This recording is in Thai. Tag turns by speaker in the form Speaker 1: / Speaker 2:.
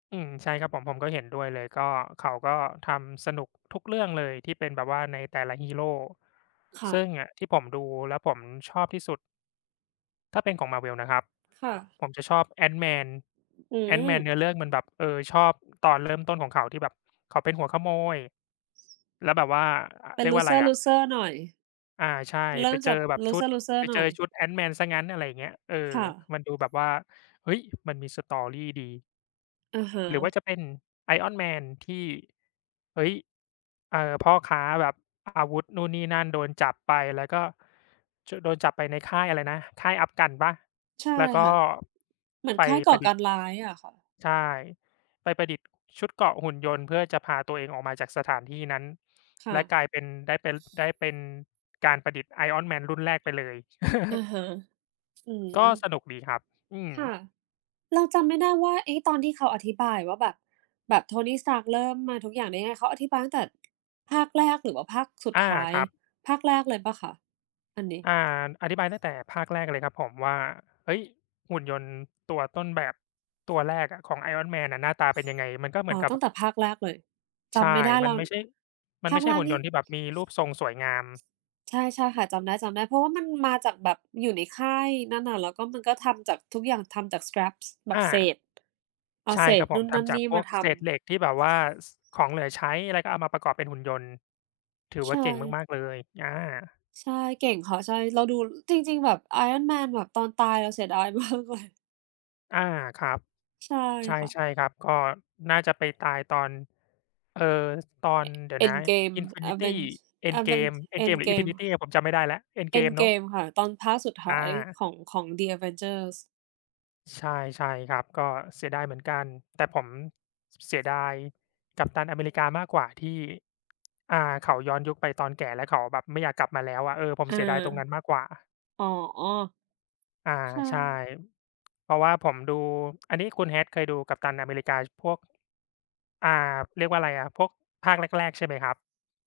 Speaker 1: อืม ใช่ครับผม ผมก็เห็นด้วยเลย ก็ เขาก็ทำสนุกทุกเรื่องเลยที่เป็นแบบว่าในแต่ละฮีโร
Speaker 2: ค่
Speaker 1: ซึ
Speaker 2: ะ
Speaker 1: ่งอะที่ผมดูแล้วผมชอบที่สุด ถ้าเป็นของ Marvel นะครับ
Speaker 2: ค่ะ
Speaker 1: ผมจะชอบ Ant-Man
Speaker 2: อื
Speaker 1: Ant-Man เน
Speaker 2: ม
Speaker 1: ื้อเรื่องมันแบบ เออ ชอบตอน เริ่มต้นของเขาที่แบบเขาเป็นหัวขโมย แล้วแบบว่า อ่า
Speaker 2: เป็
Speaker 1: เร
Speaker 2: น
Speaker 1: ียกว่าไร
Speaker 2: loser
Speaker 1: อะ
Speaker 2: loser หน่อย
Speaker 1: อา ใช่
Speaker 2: เริ
Speaker 1: ไ
Speaker 2: ่
Speaker 1: ป
Speaker 2: ม
Speaker 1: เ
Speaker 2: จ
Speaker 1: จอ
Speaker 2: าก
Speaker 1: แบบชุด
Speaker 2: loser loser
Speaker 1: ไป
Speaker 2: ห
Speaker 1: เ
Speaker 2: น
Speaker 1: จ
Speaker 2: ่
Speaker 1: อ
Speaker 2: อย
Speaker 1: ชุด Ant-Man ซะงั้น อะไรเงี้ย เออ
Speaker 2: ค่ะ
Speaker 1: มันดูแบบว่า เฮ้ย มันมี story ดี
Speaker 2: อะฮ
Speaker 1: หรือว่
Speaker 2: ะ
Speaker 1: าจะเป็น Iron Man ที่ เฮ้ย เอ่อ พ่อค้าแบบอาวุธนู่นนี่นั่น โดนจับไปแล้วก็ จ โดนจับไปในค่ายอะไรนะ ค่ายอัฟกันปะ?
Speaker 2: ใช่
Speaker 1: แล้วก็
Speaker 2: ค่ะ เหมือ
Speaker 1: ไ
Speaker 2: น
Speaker 1: ป
Speaker 2: ค่ายก
Speaker 1: ป
Speaker 2: ่อ
Speaker 1: ระด
Speaker 2: ก
Speaker 1: ิษฐ์
Speaker 2: ารร้ายอะค่ะ
Speaker 1: ใช่ ไปประดิษฐ์ชุดเกราะหุ่นยนต์เพื่อจะพาตัวเองออกมาจากสถานที่นั้น
Speaker 2: ค่
Speaker 1: และ
Speaker 2: ะ
Speaker 1: กลายเป็น ได้เป็น ได้เป็นการประดิษฐ์ Iron Man รุ่นแรกไปเลย
Speaker 2: อะฮะ อื
Speaker 1: ก
Speaker 2: ม
Speaker 1: ็สนุกดีครับ อืม
Speaker 2: ค่ะ เราจำไม่ได้ว่า เอ๊ะ ตอนที่เขาอธิบายว่าแบบ แบบ Tony Stark เริ่มมาทุกอย่างได้ไง เขาอธิบายตั้งแต่ ภาคแรก หรือว่าภาคสุด
Speaker 1: อา
Speaker 2: ท้าย
Speaker 1: ครับ
Speaker 2: ภาคแรกเลยเปล่าคะอันนี้?
Speaker 1: อ่า อธิบายตั้งแต่ภาคแรกเลยครับผมว่า เฮ้ย หุ่นยนต์ตัวต้นแบบตัวแรกอะของ Iron Man น่ะหน้าตาเป็นยังไง มันก็เห
Speaker 2: อ
Speaker 1: ม
Speaker 2: ๋
Speaker 1: ื
Speaker 2: อ
Speaker 1: อนกั
Speaker 2: ต
Speaker 1: บ
Speaker 2: ั้งแต่ภาคแรกเลย จ
Speaker 1: ใช่
Speaker 2: ำไม่ได้แ
Speaker 1: ม
Speaker 2: ล
Speaker 1: ั
Speaker 2: ้
Speaker 1: น
Speaker 2: ว
Speaker 1: ไม่ใช่ มั
Speaker 2: ภ
Speaker 1: นไ
Speaker 2: า
Speaker 1: ม่
Speaker 2: ค
Speaker 1: ใช
Speaker 2: แ
Speaker 1: ่
Speaker 2: ร
Speaker 1: ห
Speaker 2: ก
Speaker 1: ุ่น
Speaker 2: น
Speaker 1: ย
Speaker 2: ี่
Speaker 1: นต์ที่แบบมีรูปทรงสวยงาม
Speaker 2: ใช่ ๆ ค่ะ จำได้ ๆ เพราะว่ามันมาจากแบบอยู่ในค่ายนั่นน่ะ แล้วก็มันก็ทำจากทุกอย่างทำจาก scraps แบ
Speaker 1: อ
Speaker 2: บ
Speaker 1: า
Speaker 2: เศษ เอา
Speaker 1: ใช
Speaker 2: เ
Speaker 1: ่
Speaker 2: ศ
Speaker 1: ครั
Speaker 2: ษ
Speaker 1: บผ
Speaker 2: นู
Speaker 1: ม
Speaker 2: ่น
Speaker 1: ท
Speaker 2: นั่น
Speaker 1: ำจา
Speaker 2: น
Speaker 1: ก
Speaker 2: ี่
Speaker 1: พ
Speaker 2: ม
Speaker 1: ว
Speaker 2: า
Speaker 1: ก
Speaker 2: ท
Speaker 1: เ
Speaker 2: ำ
Speaker 1: ศษเหล็กที่แบบว่า ส ของเหลือใช้อะไรก็เอามาประกอบเป็นหุ่นยนต์ ถือ
Speaker 2: ใ
Speaker 1: ว
Speaker 2: ช
Speaker 1: ่าเก่ง
Speaker 2: ่
Speaker 1: มาก ๆ เลย อา
Speaker 2: ใช่ เก่งค่ะ ใช่ เราดู จริง ๆ แบบ Iron Man แบบตอนตายเราเสียดาย มากเลย
Speaker 1: อา ครับ
Speaker 2: ใช่
Speaker 1: ใช
Speaker 2: ค่ะ
Speaker 1: ่ ๆ ครับ ก็น่าจะไปตายตอน เอ่อ ตอน
Speaker 2: E
Speaker 1: เดี๋ยวนะ
Speaker 2: Endgame
Speaker 1: Infinity
Speaker 2: Aven Aven
Speaker 1: Endgame Endgame หรือ
Speaker 2: Endgame
Speaker 1: Infinity อะผมจำไม่ได้แล้ว Endgame เนาะ
Speaker 2: Endgame ค่ะ ตอนภาคสุดท
Speaker 1: อ
Speaker 2: ้าย
Speaker 1: า
Speaker 2: ของ ของ The Avengers
Speaker 1: ใช่ ใช่ครับ ก็เสียดายเหมือนกัน แต่ผมเสียดาย Captain America มากกว่าที่ อ่า เขาย้อนยุคไปตอนแก่ แล้วเขาแบบไม่อยากกลับมาแล้วอะ เออ ผม
Speaker 2: อา
Speaker 1: เสียดายตรงนั้นมากกว่า
Speaker 2: อ๋อ
Speaker 1: อา
Speaker 2: ใช
Speaker 1: ใช่
Speaker 2: ่
Speaker 1: เพราะว่าผมดู อันนี้คุณ hat เคยดู Captain America พวก อ่า เรียกว่าไรอะ พวกภาคแรก ๆ ใช่ไหมครับ?